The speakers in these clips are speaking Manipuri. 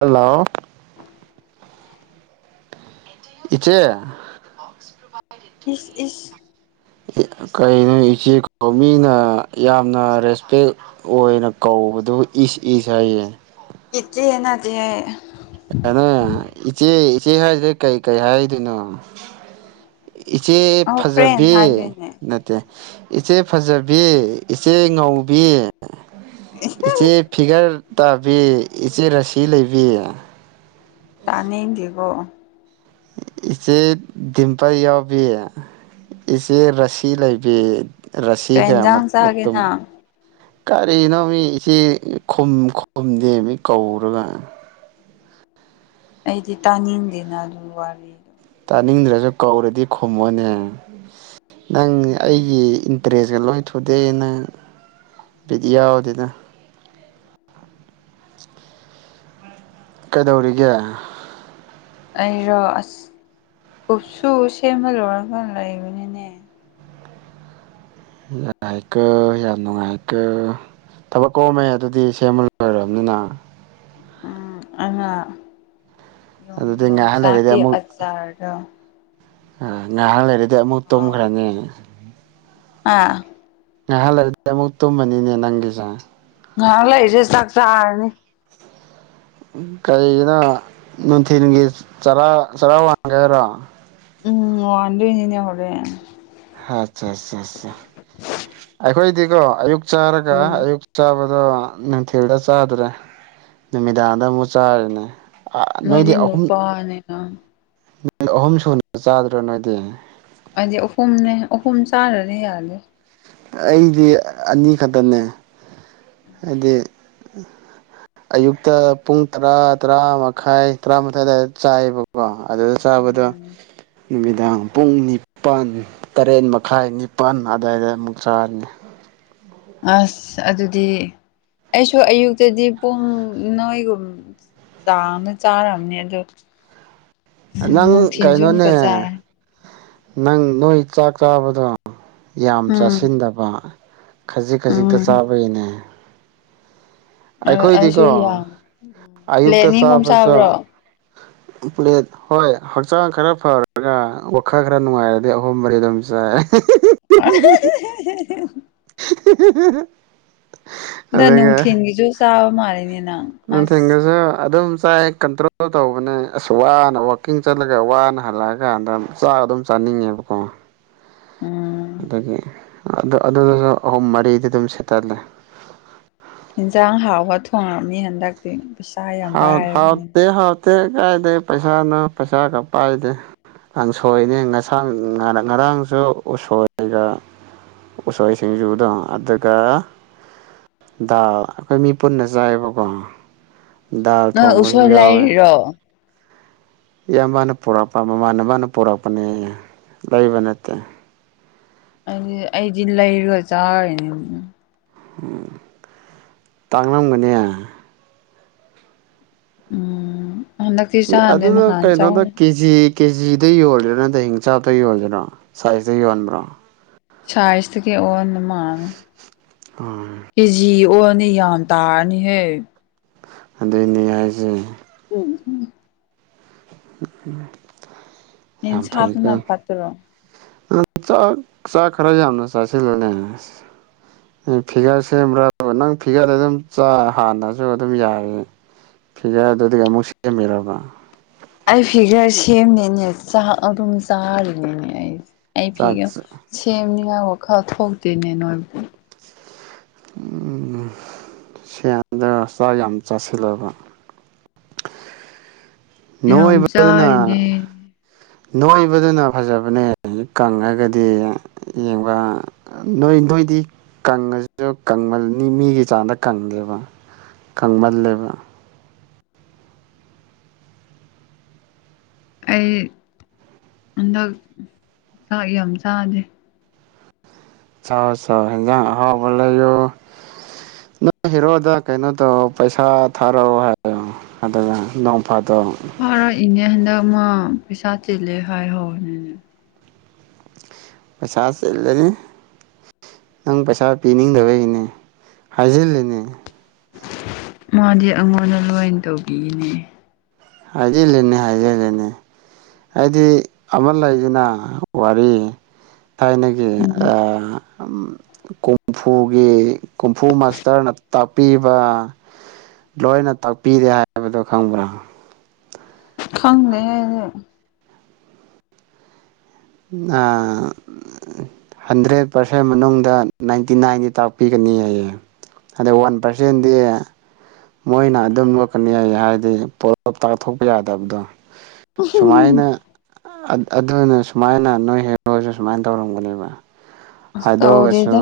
ꯍꯜꯂꯣ ꯏꯆꯦ ꯏꯁ ꯏꯁ ꯀꯩꯅꯣ ꯏꯆꯦ ꯃꯤꯅ ꯌꯥꯝꯅ ꯔꯦꯁꯄꯦꯛ ꯑꯣꯏꯅ ꯀꯧꯕꯗꯣ ꯏꯁ ꯏꯁ ꯍꯥꯏꯌꯦ ꯏꯠꯆꯦꯅꯗꯦ ꯀꯩꯅ ꯏꯆꯦ ꯏꯆꯦ ꯍꯥꯏꯗꯤ ꯀꯩ ꯀꯩ ꯍꯥꯏꯗꯣꯏꯅꯣ ꯏꯆꯦ ꯑꯧ ꯐ꯭ꯔꯦꯟ ꯐꯖꯕꯤ ꯍꯥꯏꯗꯣꯏꯅꯦ ꯏꯆꯦ ꯐꯖꯕꯤ ꯏꯆꯦ ꯉꯧꯕꯤ ꯏꯆꯦ ꯐꯤꯒꯔ ꯇꯥꯕꯤ ꯏꯆꯦ ꯔꯥꯁꯤ ꯂꯩꯕꯤ ꯇꯥꯅꯤꯡꯗꯦꯀꯣ ꯏꯆꯦ ꯗꯤꯝꯄꯜ ꯌꯥꯎꯕꯤ ꯏꯆꯦ ꯔꯥꯁꯤ ꯂꯩꯕꯤ ꯀꯩ ꯔꯁꯤꯒ ꯏꯟꯖꯥꯡ ꯆꯥꯒꯦ ꯃꯇꯨꯝ ꯅꯪ ꯀꯔꯤꯅꯣ ꯃꯤ ꯏꯆꯦ ꯈꯨꯝ ꯈꯨꯝꯗꯦ ꯃꯤ ꯀꯧꯔꯒ ꯑꯩꯗꯤ ꯇꯥꯅꯤꯡꯗꯦꯅ ꯑꯗꯨ ꯋꯥꯔꯤ ꯇꯥꯅꯤꯡꯗ꯭ꯔꯁꯨ ꯀꯧꯔꯗꯤ ꯈꯨꯝꯃꯣꯅꯦ ꯅꯪ ꯑꯩꯒꯤ ꯏꯟꯇꯔꯦꯁꯀ ꯂꯣꯏ ꯊꯨꯗꯩꯑ ꯅꯪ ꯕꯤꯠꯌꯥꯎ ꯗꯦꯗ ꯀꯩꯗꯧꯔꯤꯒꯦ ꯑꯩꯔꯣ ꯑꯁ ꯀꯨꯞꯁꯨ ꯁꯦꯝꯕ ꯂꯣꯏꯔꯒꯥꯟ ꯂꯩꯕꯅꯤꯅꯦ ꯌꯥꯏꯀꯣ ꯌꯥꯝ ꯅꯨꯡꯉꯥꯏꯀꯣ ꯊꯕꯛ ꯀꯧꯔꯝꯃꯦ ꯑꯗꯨꯗꯤ ꯁꯦꯝꯕ ꯂꯣꯏꯔꯕꯅꯤꯅ ꯑꯉ ꯌ ꯑꯗꯨꯗꯤ ꯉꯥꯏꯍꯥꯛ ꯂꯩꯔꯗꯤ ꯌꯣꯡꯁꯥꯛꯀꯤ ꯑꯃꯨꯛ ꯑꯆꯥꯔꯗ ꯉꯥꯏꯍꯥꯛ ꯂꯩꯔꯗꯤ ꯑꯃꯨꯛ ꯇꯨꯝꯈ꯭ꯔꯅꯤ ꯑꯥ ꯉꯥꯏꯍꯥꯛ ꯂꯩꯔꯗꯤ ꯑꯃꯨꯛ ꯇꯨꯝꯃꯅꯤꯅꯦ ꯅꯪꯒꯤꯁꯦ ꯉꯥꯏꯍꯥꯛ ꯂꯩꯔꯤꯁꯦ ꯆꯥꯛ ꯆꯥꯔꯅꯤ ꯀꯩꯔꯤꯒꯤꯅꯣ ꯅꯨꯡꯊꯤꯜꯒꯤ ꯆꯔꯥ ꯆꯔꯥ ꯋꯥꯡꯒꯦ ꯍꯥꯏꯔꯣ ꯎꯝ ꯋꯥꯗ ꯏꯅꯤꯅꯦ ꯍꯔꯦꯟ ꯑꯠꯆꯥ ꯑꯠꯆꯥ ꯑꯠꯆꯥ ꯑꯩꯈꯣꯏꯗꯤꯀꯣ ꯑꯌꯨꯛ ꯆꯥꯔꯒ ꯎꯝ ꯑꯌꯨꯛ ꯆꯕ ꯑꯗꯣ ꯅꯨꯡꯊꯤꯜꯗ ꯆꯥꯗ꯭ꯔꯦ ꯅꯨꯃꯤꯗꯥꯡꯗ ꯑꯃꯨꯛ ꯆꯥꯔꯤꯅꯦ ꯅꯣꯏꯗꯤ ꯑꯍꯨꯝ ꯎꯝ ꯅꯨꯃꯤꯠ ꯑꯍꯨꯝ ꯁꯨꯅ ꯆꯥꯗ꯭ꯔꯥ ꯅꯣꯏꯗꯤ ꯍꯥꯏꯗꯤ ꯑꯍꯨꯝꯅꯦ ꯑꯍꯨꯝ ꯆꯥꯔꯗꯤ ꯌꯥꯅ ꯑꯩꯗꯤ ꯑꯅꯤꯈꯛꯇꯅꯦ ꯍꯥꯏꯗꯤ ꯑꯌꯨꯛꯇ ꯄꯨꯡ ꯇꯔꯥ ꯇꯔꯥ ꯃꯈꯥꯏ ꯇꯔꯥꯃꯊꯥꯏꯋꯥꯏ ꯆꯥꯏꯑꯕꯀꯣ ꯀꯣ ꯑꯗꯨꯗ ꯆꯥꯕꯗ ꯎꯝ ꯅꯨꯃꯤꯗꯥꯡ ꯄꯨꯡ ꯅꯤꯄꯜ ꯇꯔꯦꯠ ꯃꯈꯥꯏ ꯅꯤꯄꯜ ꯑꯗꯨꯋꯥꯏꯗ ꯑꯃꯨꯛ ꯆꯥꯔꯅꯤ ꯑꯁ ꯑꯗꯨꯗꯤ ꯑꯩꯁꯨ ꯑꯌꯨꯛꯇꯗꯤ ꯄꯨꯡ ꯅꯣꯏꯒꯨꯝ ꯆꯥꯡꯅ ꯆꯥꯔꯅꯤ ꯑ ꯑꯗꯨꯣ ꯅꯪ ꯑꯃꯨꯛꯀ ꯀꯩꯅꯩꯅꯣꯅꯦ ꯆꯥꯔꯦ ꯅꯪ ꯅꯣꯏ ꯆꯥꯛ ꯆꯥꯕꯗꯣ ꯌꯥꯝ ꯎꯝ ꯆꯥꯁꯤꯟꯗꯕ꯫ ꯈꯖꯤꯛ ꯈꯖꯤꯛꯇ ꯎꯝ ꯆꯥꯕꯒꯤꯅꯦ꯫ ꯑꯩꯁꯨ ꯑꯩꯈꯣꯏꯗꯤꯀꯣ ꯌꯥꯝ ꯄ꯭ꯂꯦꯠ ꯑꯌꯨꯛꯇ ꯑꯅꯤ ꯑꯍꯨꯝ ꯆꯥꯕꯁꯨ꯫ ꯆꯥꯕ꯭ꯔꯣ ꯀꯨꯛꯂꯦꯠ꯫ ꯍꯣꯏ ꯍꯛꯆꯥꯡ ꯈꯔ ꯐꯔꯒ ꯋꯥꯈꯜ ꯈꯔ ꯅꯨꯡꯉꯥꯏꯔꯗꯤ ꯑꯍꯣꯡꯕꯔꯤ ꯑꯗꯨꯝ ꯆꯥꯏ꯫ ꯍꯤ ꯍꯤ ꯍꯥ ꯍꯤ ꯍꯤ꯫ ꯍꯥ ꯍꯥ ꯍꯤ ꯅ ꯅꯨꯡꯊꯤꯟꯒꯤꯁꯨ ꯆꯥꯕ ꯃꯥꯜꯂꯤꯅꯤ ꯅꯪ꯫ ꯑꯁ ꯅꯨꯡꯊꯤꯟꯒꯁꯨ ꯑꯗꯨꯝ ꯆꯥꯏ꯫ ꯀꯟꯇ꯭ꯔꯣꯜ ꯇꯧꯕꯅꯦ ꯑꯁ ꯋꯥꯅ ꯋꯀꯤꯡ ꯆꯠꯂꯒ ꯋꯥꯅ ꯍꯜꯂꯛꯑꯀꯥꯟꯗ ꯆꯥꯛ ꯑꯗꯨꯝ ꯆꯥꯅꯤꯡꯉꯦꯕ꯫ [inaudible] ꯎꯝ ꯑꯗꯨꯗꯒꯤ ꯑꯗꯨ ꯑꯗꯨꯗꯁꯨ ꯑꯍꯨꯝ ꯃꯔꯤꯗꯤ ꯑꯗꯨꯝ ꯁꯦꯠꯇꯜꯂꯦ꯫ ꯌꯦꯟꯖꯥꯡ ꯍꯥꯎꯕ ꯊꯣꯡꯉꯕꯅꯤ ꯍꯟꯗꯛꯇꯤ ꯄꯩꯁꯥ ꯌꯥꯝ ꯄꯥꯏꯔꯕꯅꯤꯅ꯫ ꯇꯦ ꯀꯥꯏꯦ ꯄꯩꯁꯥꯅ ꯄꯩꯁꯥꯒꯄꯥ ꯗꯦ꯫ ꯀꯥꯡ ꯁꯣꯏꯅꯦ ꯉꯁꯥꯡ ꯉꯔꯥꯡꯁꯨ ꯎꯁꯣꯏꯒ꯫ ꯎꯁꯣꯏ ꯁꯤꯡꯁꯨꯗ ꯑꯗꯨꯒ ꯗꯥꯜ ꯑꯩꯈꯣꯏ ꯃꯤ ꯄꯨꯟꯅ ꯆꯥꯏꯑꯕꯀꯣ꯫ ꯅ ꯑꯣꯁꯣꯏ ꯂꯥꯏꯔꯤꯔꯣ꯫ ꯏꯌꯥꯝꯕꯅ ꯄꯨꯔꯛꯄ ꯃꯥꯃꯥꯟ ꯅꯕꯅ ꯄꯨꯔꯛꯄꯅꯦ ꯂꯩꯕ ꯅꯠꯇꯦ꯫ ꯑꯩꯗꯤ ꯑꯩꯗꯤ ꯂꯩꯔꯨꯒ ꯆꯥꯔꯨꯏꯅꯤ꯫ ꯎꯝ ꯇꯥꯡꯂꯝꯒꯅꯦ꯫ ꯎꯝ ꯍꯟꯗꯛꯇꯤ ꯆꯗꯦ ꯅꯍꯟ ꯆꯥꯢ꯫ ꯁꯤ ꯀꯦꯖꯤꯗ ꯌꯣꯜꯂꯤꯔꯣ ꯅꯠꯇ꯭ꯔ ꯍꯤꯡꯆꯥꯥꯞꯇ ꯌꯣꯜꯂꯤꯔꯣ ꯁꯥꯏꯖꯇ ꯌꯣꯟꯕ꯭ꯔꯣ꯫ ꯁꯥꯏꯁ ꯇꯒꯤ ꯑꯣꯟꯕ ꯃꯥꯜꯂꯦ꯫ ꯎꯝ꯫ ꯀꯦꯖꯤ ꯑꯣꯅꯤ ꯌꯥꯝ ꯇꯥꯔꯅꯤꯍꯦ꯫ ꯑꯗꯨꯏꯅꯦ ꯍꯥꯏꯁꯦ꯫ ꯎꯝ ꯍꯝ ꯑꯝ ꯑꯝ ꯌꯥꯝ ꯐꯩꯗ꯫ ꯅꯦꯟꯁꯥꯗꯨꯅ ꯐꯠꯇ꯭ꯔꯣ ꯆꯥꯛ ꯆꯥꯛ ꯈꯔ ꯌꯥꯝꯅ ꯆꯥꯁꯤꯜꯂꯨꯅꯦ ꯫ ꯎꯝ ꯐꯤꯒꯔ ꯁꯦꯝꯕ꯭ꯔꯥꯕꯨ ꯅꯪ ꯐꯤꯒꯔꯗꯨ ꯑꯗꯨꯝ ꯆ ꯍꯥꯟꯅꯁꯨ ꯑꯗꯨꯝ ꯌꯥꯏ꯫ ꯐꯤꯒꯔꯗꯨꯗꯒꯤ ꯑꯃꯨꯛ ꯁꯦꯝꯃꯤꯔꯕ꯫ ꯎ [unintelligible] ꯑꯩ ꯐꯤꯒꯔ ꯁꯦꯝꯃꯦꯅꯦ ꯆꯥꯛ ꯑꯗꯨꯝ ꯆꯥꯔꯤꯅꯤꯅꯦ ꯑꯩ ꯑꯩ ꯆꯥꯛ ꯐꯤꯒꯔ ꯁꯦꯝꯅꯤꯡꯉꯥꯏ ꯋꯥꯈꯜ ꯊꯣꯛꯇꯦꯅꯦ ꯅꯣꯏꯕꯨ꯫ ꯎꯝ ꯁ꯭ꯌꯦꯟꯗ ꯆꯥꯛ ꯌꯥꯝ ꯆꯥꯁꯤꯜꯂꯕ꯫ ꯌꯥꯝ ꯅꯣꯏꯕ ꯑꯗꯨꯅ꯫ ꯆꯥꯔꯤꯅꯦ ꯅꯣꯏꯕꯗꯨꯅ ꯐꯖꯕꯅꯦ ꯍꯧꯖꯤꯛ ꯀꯥꯟꯗ ꯍꯥꯏꯔꯗꯤ ꯌꯦꯡꯕ ꯑ ꯅꯣꯏ ꯅꯣꯏꯗꯤ ꯀꯪꯉꯁꯨ ꯀꯪꯃꯜꯅꯤ ꯃꯤꯒꯤ ꯆꯥꯡꯗ ꯀꯪꯗꯦꯕ꯫ ꯀꯪꯃꯜꯂꯦꯕ꯫ ꯑꯩ ꯍꯟꯗꯛ ꯆꯥꯛ ꯌꯥꯝ ꯆꯥꯗꯦ꯫ ꯆꯥ ꯆꯥꯎ ꯍꯦꯟꯖꯥꯡ ꯍꯥꯎꯕ ꯂꯩꯌꯣ꯫ ꯅꯪ ꯍꯦꯔꯣꯗ ꯀꯩꯅꯣ ꯇꯧ ꯄꯩꯁꯥ ꯊꯥꯔꯣꯑꯣ ꯍꯥꯏꯌꯣ꯫ ꯑꯗꯨꯒ ꯅꯣꯡꯐꯥꯗꯣꯛ ꯐꯔꯛꯏꯅꯦ ꯍꯟꯗꯛ ꯃꯥ ꯄꯩꯁꯥ ꯆꯤꯜꯂꯦ ꯍꯥꯏꯍꯧꯋꯤꯅꯤꯅꯦ꯫ ꯄꯩꯁꯥ ꯆꯤꯜꯂꯤ꯫ ꯅꯪ ꯄꯩꯁꯥ ꯄꯤꯅꯤꯡꯗꯕꯩꯅꯦ ꯍꯥꯏꯖꯤꯜꯂꯤꯅꯦ꯫ ꯃꯥꯗꯤ ꯑꯩꯉꯣꯟꯗ ꯂꯣꯏ ꯇꯧꯕꯤꯅꯦ꯫ ꯍꯥꯏꯖꯤꯜꯂꯤꯅꯦ ꯍꯥꯏꯖꯤꯜꯂꯤꯅꯦ꯫ ꯍꯥꯏꯗꯤ ꯑꯃ ꯂꯩꯗꯅ ꯋꯥꯔꯤ ꯊꯥꯏꯅꯒꯤ ꯎꯝ ꯑꯥ ꯑꯝ ꯀꯣꯡꯐꯨꯒꯤ ꯀꯣꯡꯐꯨ ꯃꯥꯁꯇꯔꯅ ꯇꯥꯛꯄꯤꯕ ꯂꯣꯏꯅ ꯇꯥꯛꯄꯤꯔꯦ ꯍꯥꯏꯕꯗꯣ ꯈꯪꯕ꯭ꯔꯥ ꯈꯪꯗꯦꯍꯦ [unintelligible] [unintelligible] [unintelligible] ꯍꯟꯗ꯭ꯔꯦꯠ ꯄꯥꯔꯁꯦꯟ ꯃꯅꯨꯡꯗ ꯅꯥꯏꯟꯇꯤ ꯅꯥꯏꯟꯗꯤ ꯇꯥꯛꯄꯤꯒꯅꯤ ꯍꯥꯏꯌꯦ ꯍꯗꯤ ꯋꯥꯟ ꯄꯥꯔꯁꯦꯟꯗꯤ ꯃꯣꯏꯅ ꯑꯗꯨꯝ ꯂꯣꯛꯀꯅꯤ ꯍꯥꯏ ꯏ ꯍꯥꯏꯗꯤ ꯄꯣꯂꯞ ꯇꯥꯛꯊꯣꯛꯄ ꯌꯥꯗꯕꯗꯣ ꯁꯨꯃꯥꯏꯅ ꯑ ꯑꯗꯨꯅ ꯁꯨꯃꯥꯏꯅ ꯅꯣꯏ ꯍꯦꯔꯣꯁꯨ ꯁꯨꯃꯥꯏꯅ ꯇꯧꯔꯝꯒꯅꯦꯕ ꯑꯁ ꯍꯥꯏꯗꯣꯛꯑꯒꯁꯨ ꯇꯧꯗꯦꯗ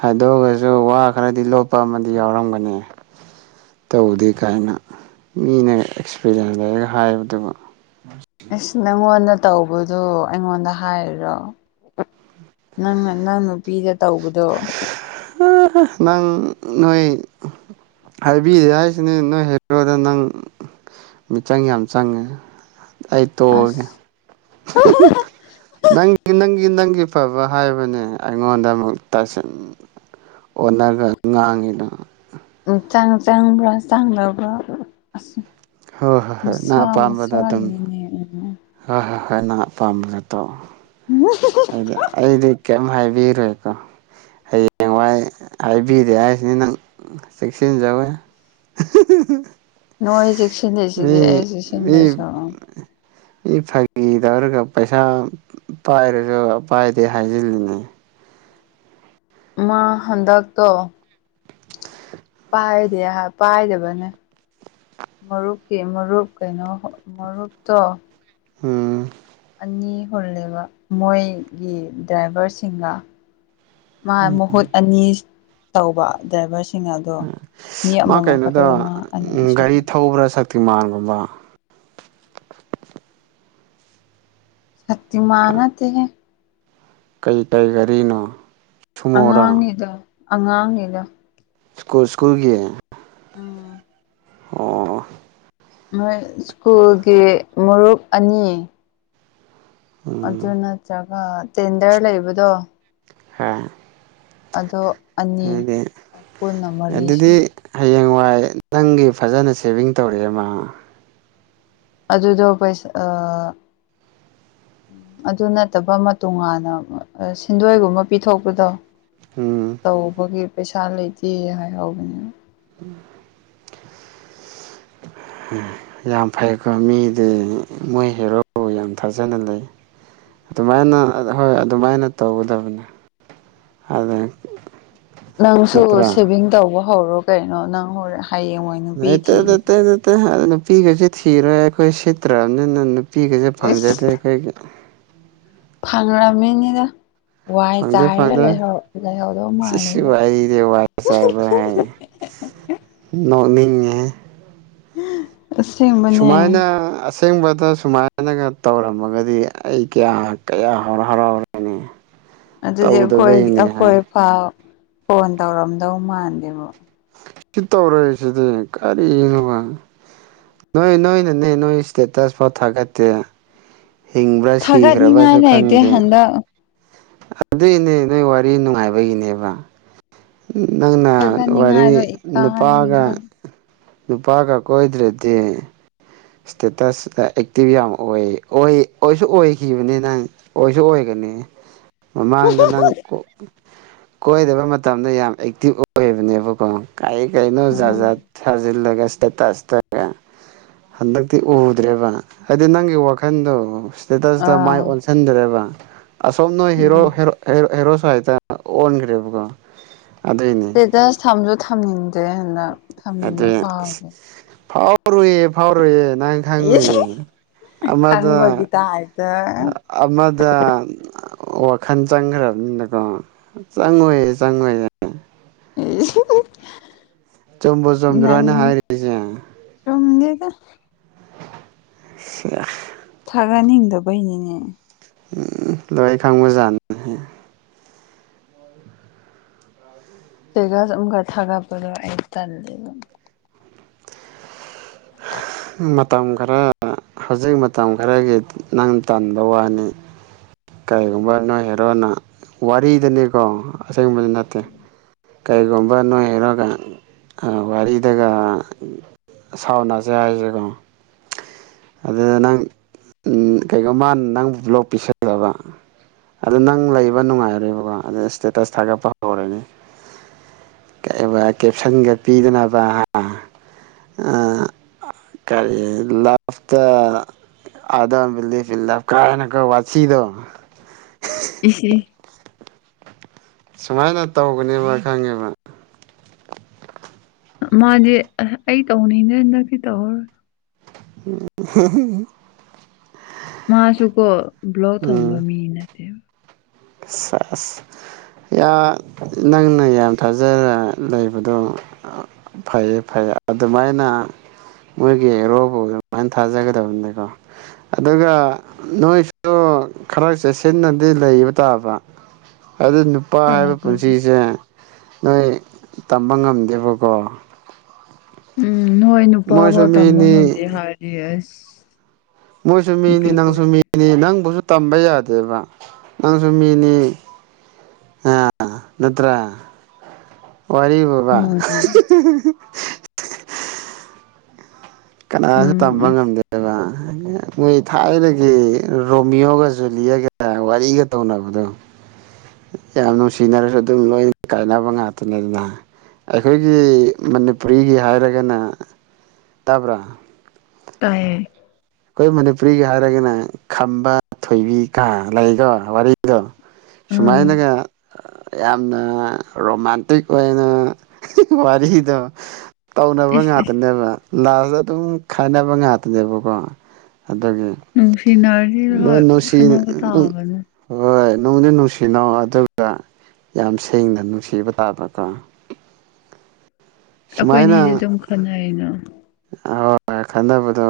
ꯍꯥꯏꯗꯣꯛꯑꯒꯁꯨ ꯋꯥ ꯈꯔꯗꯤ ꯂꯣꯠꯄ ꯑꯃꯗꯤ ꯌꯥꯎꯔꯝꯒꯅꯤ ꯇꯧꯗꯦ ꯀꯥꯏꯅ ꯃꯤꯅ ꯑꯦꯛꯁꯄꯤꯔꯤꯌꯦꯟ ꯂꯩꯔꯒ ꯍꯥꯏꯕꯗꯨꯕꯨ ꯑꯁ ꯅꯪꯉꯣꯟꯗ ꯇꯧꯕꯗꯣ ꯑꯩꯉꯣꯟꯗ ꯍꯥꯏꯔꯤꯔꯣ ꯅꯪꯅ ꯅꯪ ꯅꯨꯄꯤꯗ ꯇꯧꯕꯗꯣ [unintelligible] ꯅꯪ ꯅꯣꯏ ꯍꯥꯏꯕꯤꯗꯦ ꯍꯥꯏꯁꯤꯅꯤ ꯅꯣꯏ ꯍꯦꯔꯣꯗꯣ ꯅꯪ ꯃꯤꯆꯪ ꯌꯥꯝ ꯆꯪꯉꯦ ꯑꯩ ꯇꯣꯛꯑꯒꯦ ꯑꯁ [unintelligible] ꯅꯪꯒꯤ ꯅꯪꯒꯤ ꯅꯪꯒꯤ ꯐꯕ ꯍꯥꯏꯕꯅꯦ ꯑꯩꯉꯣꯟꯗ ꯑꯃꯨꯛ ꯇꯥꯁꯤꯟ ꯑꯣꯟꯅꯔ ꯉꯥꯡꯉꯤꯗꯣ ꯆꯥꯡ ꯆꯪꯕ꯭ꯔꯥ ꯆꯥꯡꯗꯕ꯭ꯔꯥ ꯑꯁ ꯍꯣꯏ ꯍꯣꯏ ꯍꯣꯏ ꯅꯪ ꯃꯁꯥ ꯃꯁꯥꯒꯤꯅꯤꯅꯦ [unintelligible] ꯍꯥ ꯍꯥ ꯍꯥ ꯅꯥ ꯑꯄꯥꯝꯕꯗꯣ ꯇꯣ [unintelligible] ꯑꯩꯗꯤ ꯀꯩꯝ ꯍꯥꯏꯕꯤꯔꯣꯏꯀꯣ ꯍꯌꯦꯡꯋꯥꯏ ꯍꯥꯏꯕꯤꯗꯦ ꯍꯥꯏꯁꯤꯅꯤ ꯅꯪ ꯆꯦꯛꯁꯤꯟꯖꯧꯍꯦ ꯅꯣꯏ ꯆꯦꯛ ꯁꯤꯜꯂꯤꯁꯤꯗꯤ ꯑꯩ ꯃꯤ ꯆꯤꯁꯤꯟꯗ꯭ꯔꯥꯁꯨ ꯏ ꯐꯥꯒꯤ ꯇꯧꯔꯒ ꯄꯩꯁꯥ ꯄꯥꯏꯔꯁꯨ ꯄꯥꯏꯗꯦ ꯍꯥꯏꯖꯤꯜꯂꯤꯅꯦ ꯃꯥ ꯍꯟꯗꯛ ꯇꯣ ꯄꯥꯏꯗꯦ ꯄꯥꯏꯗꯕꯅꯦ ꯃꯔꯨꯞꯀꯤ ꯃꯔꯨꯞ ꯀꯩꯅꯣ ꯃꯔꯨꯞꯇꯣ ꯎꯝ ꯑꯅꯤ ꯍꯨꯜꯂꯦꯕ ꯃꯣꯏꯒꯤ ꯗ꯭ꯔꯥꯏꯚꯔꯁꯤꯡꯒ ꯃꯥ ꯃꯍꯨꯠ ꯑꯅꯤ ꯇꯧꯕ ꯗ꯭ꯔꯥꯏꯚꯔꯁ ꯃꯥ ꯀꯩꯅꯣꯗ ꯃꯥ ꯑꯅꯤ ꯒꯥꯔꯤ ꯁꯨꯕ ꯊꯧꯕ꯭ꯔꯥ ꯁꯛꯇꯤꯃꯥꯟꯒꯨꯝꯕ ꯁꯇꯤ ꯃꯥꯟ ꯅꯠꯇꯦꯍꯦ ꯀꯩ ꯇꯩ ꯒꯔꯤꯅꯣ ꯑꯉꯥꯡꯅꯤꯗ ꯑꯉꯥꯡꯅꯤꯗ ꯀꯨꯜ ꯁ꯭ꯀꯨꯜꯒꯤ ꯎꯝ ꯑꯣ ꯃꯣꯏ ꯁ꯭ꯀꯨꯜꯒꯤ ꯃꯔꯨꯞ ꯑꯅꯤ ꯑꯗꯨ ꯎꯝ ꯅꯠꯇ꯭ꯔꯒ ꯇꯦꯟꯗꯔ ꯂꯩꯕꯗꯣ ꯍꯥ ꯑꯗꯣ ꯑꯅꯤ ꯄꯨꯟꯅ ꯃꯔꯤꯁꯨ ꯑꯗꯨꯗꯤ ꯍꯌꯦꯡꯋꯥꯏ ꯅꯪꯒꯤ ꯐꯖꯅ ꯁꯦꯚꯤꯡ ꯇꯧꯔꯦꯃ ꯑꯗꯨꯗꯣ ꯄꯩꯁꯥ ꯑꯥ ꯑꯗꯨ ꯅꯠꯇꯕ ꯃꯇꯣꯉꯥꯟꯅ ꯁꯤꯟꯗꯣꯏꯒꯨꯝꯕ ꯄꯤꯊꯣꯛꯄꯗꯣ ꯎꯝ ꯇꯧꯕꯒꯤ ꯄꯩꯁꯥ ꯂꯩꯇꯦ ꯍꯥꯏꯍꯧꯕꯅꯤ ꯎꯝ ꯌꯥꯝ ꯐꯩꯀꯣ ꯃꯤꯗꯤ ꯃꯣꯏ ꯍꯦꯔꯣ ꯌꯥꯝ ꯊꯥꯖꯅ ꯂꯩ ꯑꯗꯨꯃꯥꯏꯅ ꯍꯣꯏ ꯑꯗꯨꯃꯥꯏꯅ ꯇꯧꯒꯗꯕꯅꯦ ꯑꯗ ꯅꯪꯁꯨ ꯁꯦꯚꯤꯡ ꯇꯧꯕ ꯍꯧꯔꯣ ꯀꯩꯅꯣ ꯅꯪ ꯍꯣꯔꯦꯟ ꯍꯌꯦꯡꯋꯥꯏ ꯅꯨꯄꯤ ꯂꯩꯇꯩ ꯅꯇꯩ ꯊꯤꯔꯗꯤ ꯅꯠꯇꯦ ꯅꯨꯄꯤꯒꯁꯨ ꯊꯤꯔꯣꯏ ꯑꯩꯈꯣꯏ ꯁꯤꯠꯇ꯭ꯔꯕꯅꯤꯅ ꯅꯨꯄꯤꯒꯁꯦ ꯐꯪꯖꯗꯦ ꯑꯩꯈꯣꯏꯒꯤ ꯐꯪꯔꯃꯤꯅꯤꯗ ꯐꯪꯗꯦ ꯐꯪꯗꯦ ꯂꯩꯍꯧꯗꯧ ꯏꯁ ꯏꯁ ꯃꯥꯜꯂꯦꯗ ꯋꯥꯔꯤꯗꯤ ꯋꯥꯏ ꯆꯥꯏꯕꯒ ꯍꯥꯏꯌꯦ ꯅꯣꯛꯅꯤꯡꯉꯦꯍꯦ [unintelligible] ꯁꯨꯃꯥꯏꯅ ꯑꯁꯦꯡꯕꯅꯦ ꯑꯁꯦꯡꯕꯗ ꯁꯨꯃꯥꯏꯅꯒ ꯇꯧꯔꯝꯃꯒꯗꯤ ꯑꯩ ꯀꯌꯥ ꯀꯌꯥ ꯍꯔꯥꯎ ꯍꯔꯥꯎꯔꯅꯤ ꯑꯗꯨꯗꯤ ꯑꯩꯈꯣꯏ ꯑꯩꯈꯣꯏ ꯐꯥꯎ ꯐꯣꯟ ꯇꯧꯔꯝꯗꯧ ꯃꯥꯟꯗꯦꯕꯣ ꯁꯤ ꯇꯧꯔꯛꯏꯁꯤꯗꯤ ꯀꯔꯤꯅꯣꯕ ꯅꯣꯏ ꯅꯣꯏꯅꯅꯦ ꯅꯣꯏ ꯏꯁꯇꯦꯇꯁ ꯐꯥꯎ ꯊꯥꯒꯠꯇꯦ ꯍꯤꯡꯕ꯭ꯔꯥ ꯊꯥꯒꯠꯅꯤꯡꯉꯥꯏ ꯁꯤꯈ꯭ꯔꯕꯁꯨ ꯂꯩꯇꯦ ꯈꯪꯗꯦ ꯍꯟꯗꯛ ꯑꯗꯨꯏꯅꯦ ꯅꯣꯏ ꯋꯥꯔꯤ ꯅꯨꯡꯉꯥꯏꯕꯒꯤꯅꯦꯕ ꯅꯪꯅ ꯋꯥꯔꯤ ꯊꯥꯒꯠꯅꯤꯡꯉꯥꯏꯗꯣ ꯏꯀꯥꯏ ꯅꯨꯄꯥꯒ ꯍꯟꯗꯛ ꯅꯨꯄꯥꯒ ꯀꯣꯏꯗ꯭ꯔꯗꯤ ꯏꯁꯇꯦꯇꯁ ꯑꯦꯛꯇꯤꯚ ꯌꯥꯝ ꯑꯣꯏ ꯑꯣꯏ ꯑꯣꯏꯁꯨ ꯑꯣꯏꯈꯤꯕꯅꯤꯅꯦ ꯅꯡ ꯑꯣꯏꯁꯨ ꯑꯣꯏꯒꯅꯤ ꯃꯃꯥꯡꯗ ꯅꯪ ꯀꯣꯏꯗꯕ ꯃꯇꯝꯗ ꯌꯥꯝ ꯑꯦꯛꯇꯤꯚ ꯑꯣꯏꯕꯅꯦꯕꯀꯣ ꯀꯩ ꯀꯩꯅꯣ ꯖꯥꯠ ꯎꯝ ꯖꯥꯠ ꯊꯥꯖꯤꯜꯂꯒ ꯏꯁꯇꯦꯇꯁ ꯇ ꯍꯟꯗꯛꯇꯤ ꯎꯗ꯭ꯔꯦꯕ ꯍꯥꯏꯗꯤ ꯅꯪꯒꯤ ꯋꯥꯈꯟꯗꯣ ꯏꯁꯇꯦꯇꯁꯇ ꯃꯥꯏ ꯑꯥ ꯑꯣꯟꯁꯤꯟ [unintelligible] ꯗꯔꯦꯕ ꯑꯁꯣꯝ ꯅꯣꯏ ꯍꯦꯔꯣ ꯎꯝ ꯍꯦ ꯍꯦꯔꯣ ꯁ꯭ꯋꯥꯗ ꯑꯣꯟꯈ꯭ꯔꯦꯕꯀꯣ ꯑꯗꯨꯏꯅꯤ ꯏꯁꯇꯦꯇꯁ ꯊꯝꯁꯨ ꯊꯝꯅꯤꯡꯗꯦ ꯍꯟꯗꯛ ꯊꯝꯅꯤꯡꯕ ꯑꯗꯨꯏ ꯑꯁ ꯐꯥꯎꯗꯦ ꯐꯥꯎꯔꯣꯏꯌꯦ ꯐꯥꯎꯔꯣꯏꯌꯦ ꯅꯪ ꯏꯁ ꯈꯪꯉꯨꯏꯌꯦ ꯑꯃꯗꯣ ꯈꯪꯕꯒꯤ ꯇꯥꯏꯞꯇ ꯑꯃꯗ ꯋꯥꯈꯜ ꯆꯪꯈ꯭ꯔꯕꯅꯤꯅꯀꯣ ꯆꯪꯉꯣꯏꯌꯦ ꯆꯪꯉꯣꯏꯌꯦ [unintelligible] ꯆꯨꯝꯕꯨ ꯆꯨꯝꯗ꯭ꯔꯣ ꯑꯩꯅ ꯅꯪ ꯍꯥꯏꯔꯤꯁꯦ ꯆꯨꯝꯗꯦꯗ [unintelligible] ꯊꯥꯒꯠꯅꯤꯡꯗꯕꯩꯅꯤꯅꯦ ꯎꯝ ꯂꯣꯏ ꯈꯪꯕꯖꯥꯠꯅꯤ [unintelligible] ꯏꯁꯇꯦꯇꯁ ꯑꯃꯨꯛꯀ ꯊꯥꯒꯠꯄꯗꯣ ꯑꯩ ꯇꯟꯂꯦꯕ ꯃꯇꯝ ꯈꯔꯥꯥ ꯍꯧꯖꯤꯛ ꯃꯇꯝ ꯈꯔꯥꯒꯤ ꯅꯪ ꯇꯟꯕ ꯋꯥꯅꯤ ꯀꯩꯒꯨꯝꯕ ꯅꯣꯏ ꯍꯦꯔꯣꯅ ꯋꯥꯔꯤꯗꯅꯤꯀꯣ ꯑꯁꯤꯒꯨꯝꯕꯗꯤ ꯅꯠꯇꯦ ꯀꯔꯤꯒꯨꯝꯕ ꯅꯣꯏ ꯍꯦꯔꯣꯒ ꯋꯥꯔꯤꯗꯒ ꯁꯥꯎꯅ [unintelligible] ꯍꯥꯏꯁꯦꯀꯣ ꯑꯗꯨꯗ ꯅꯪ ꯎ ꯀꯩꯒꯣ ꯃꯥꯅ ꯅꯪꯕꯨ ꯕ꯭ꯂꯣꯛ ꯄꯤꯁꯜꯂꯕ ꯑꯗꯨ ꯅꯪ ꯂꯩꯕ ꯅꯨꯡꯉꯥꯏꯔꯦꯕꯀꯣ ꯑꯗꯨ ꯏꯁꯇꯦꯇꯁ ꯊꯥꯒꯠꯄ ꯍꯧꯔꯅꯤ ꯀꯩꯕ ꯀꯦꯞꯁꯟꯒ ꯄꯤꯗꯅꯕ ꯍꯥ ꯑꯥ ꯀꯔꯤ ꯂꯥꯁꯇ [unintelligible] ꯋꯥꯊꯤꯗꯣ ꯏꯁꯤ ꯁꯨꯃꯥꯏꯅ ꯇꯧꯒꯅꯦꯕ ꯈꯪꯉꯦꯕ ꯃꯣꯏꯗꯤ ꯑꯩ ꯇꯧꯅꯤꯡꯗꯦ ꯍꯟꯗꯛꯇꯤ ꯇꯧꯔꯔꯣꯏ [unintelligible] ꯃꯥꯁꯨꯀꯣ ꯕ꯭ꯂ‌ꯣꯛ ꯊꯝꯕ ꯃꯤꯅꯦ ꯁꯥꯁ ꯌꯤ ꯅꯪꯅ ꯌꯥꯝ ꯊꯥꯖꯔ ꯂꯩꯕꯗꯣ ꯐꯩꯌꯦ ꯐꯩꯌꯦ ꯑꯗꯨꯃꯥꯏꯅ ꯃꯣꯏꯒꯤ ꯍ‌ꯦꯔꯣꯕꯨ ꯑꯗꯨꯃꯥꯏꯅ ꯊꯥꯖꯒꯗꯕꯅꯤꯀꯣ ꯑꯗꯨꯒ ꯅꯣꯏꯁꯨ ꯈꯔ ꯆꯦꯛꯁꯤꯟꯅꯗꯤ ꯂꯩꯕ [unintelligible] ꯑꯗꯨ ꯅꯨꯄꯥ ꯍꯥꯏꯕ ꯇꯥꯕꯅꯦ ꯄꯨꯟꯁꯤꯁꯦ ꯅꯣꯏ ꯇꯝꯕ ꯉꯝꯗꯦꯕꯀꯣ ꯎꯝ ꯅꯣꯏ ꯃꯣꯏꯁꯨ ꯅꯨꯄꯥꯐꯥꯎ ꯇꯝꯕ ꯃꯤꯅꯤ ꯉꯝꯗꯦ ꯍꯥꯏꯔꯗꯤ ꯑꯁ ꯃꯣꯏꯁꯨ ꯃꯤꯅꯤ ꯅꯪꯁꯨ ꯅꯨꯄꯤꯈꯣꯏꯗꯤ ꯃꯤꯅꯤ ꯅꯪꯕꯨꯁꯨ ꯇꯝꯕ ꯌꯥꯗꯦꯕ ꯅꯪꯁꯨ ꯃꯤꯅꯤ ꯑꯥ ꯅꯠꯇ꯭ꯔ ꯋꯥꯔꯤꯕꯨꯕꯥ ꯃꯥꯅꯦ ꯀꯅꯥꯁꯨ ꯅꯪ ꯇꯝꯕ ꯑꯁ ꯉꯝꯗꯦ [unintelligible] ꯃꯣꯏ ꯊꯥꯏꯗꯒꯤ ꯔꯣꯃꯤꯌꯣꯒ ꯖꯨꯂꯤꯌꯥꯒ ꯋꯥꯔꯤꯒ ꯇꯧꯅꯕꯗꯣ ꯌꯥꯝ ꯅꯨꯡꯁꯤꯅꯔꯁꯨ ꯑꯗꯨꯝ ꯂꯣꯏꯅ ꯀꯥꯏꯅꯕ ꯉꯥꯛꯇꯅꯤꯗꯅ ꯑꯩꯈꯣꯏꯒꯤ ꯃꯅꯤꯄꯨꯔꯤꯒꯤ ꯍꯥꯏꯔꯒꯅ ꯇꯥꯕ꯭ꯔꯥ ꯇꯥꯏꯌꯦ ꯑꯩꯈꯣꯏ ꯃꯅꯤꯄꯨꯔꯤꯒꯤ ꯍꯥꯏꯔꯒꯅ ꯈꯝꯕ ꯊꯣꯏꯕꯤ ꯀ ꯂꯩꯀꯣ ꯋꯥꯔꯤ ꯗꯣ ꯑꯥ ꯁꯨꯃꯥꯏꯅꯒ ꯌꯥꯝꯅ ꯔꯣꯃꯥꯟꯇꯤꯛ ꯑꯣꯏꯅ ꯋꯥꯔꯤꯗꯣ ꯇꯧꯅꯕ ꯏꯁ ꯏꯁ ꯉꯥꯛꯇꯅꯦꯕ ꯂꯥꯁꯇ ꯑꯗꯨꯝ ꯈꯥꯏꯅꯕ ꯉꯥꯛꯇꯅꯦꯕꯀꯣ ꯑꯗꯨꯒꯤ ꯅꯨꯡꯁꯤꯅꯔꯗꯤ ꯍꯣꯏ ꯅꯨꯡꯁꯤ ꯈꯟꯅꯕ ꯇꯥꯕꯅꯦ ꯍꯣꯏ ꯅꯨꯡꯗꯤ ꯅꯨꯡꯁꯤꯅꯧ ꯑꯗꯨꯒ ꯌꯥꯝ ꯁꯦꯡꯅ ꯅꯨꯡꯁꯤꯕ ꯇꯥꯕꯀꯣ ꯑꯩꯈꯣꯏꯅꯤꯗꯤ ꯁꯨꯃꯥꯏꯅ ꯑꯗꯨꯝ ꯈꯠꯅꯩꯅꯣ ꯍꯣꯏ ꯈꯟꯅꯕꯗꯣ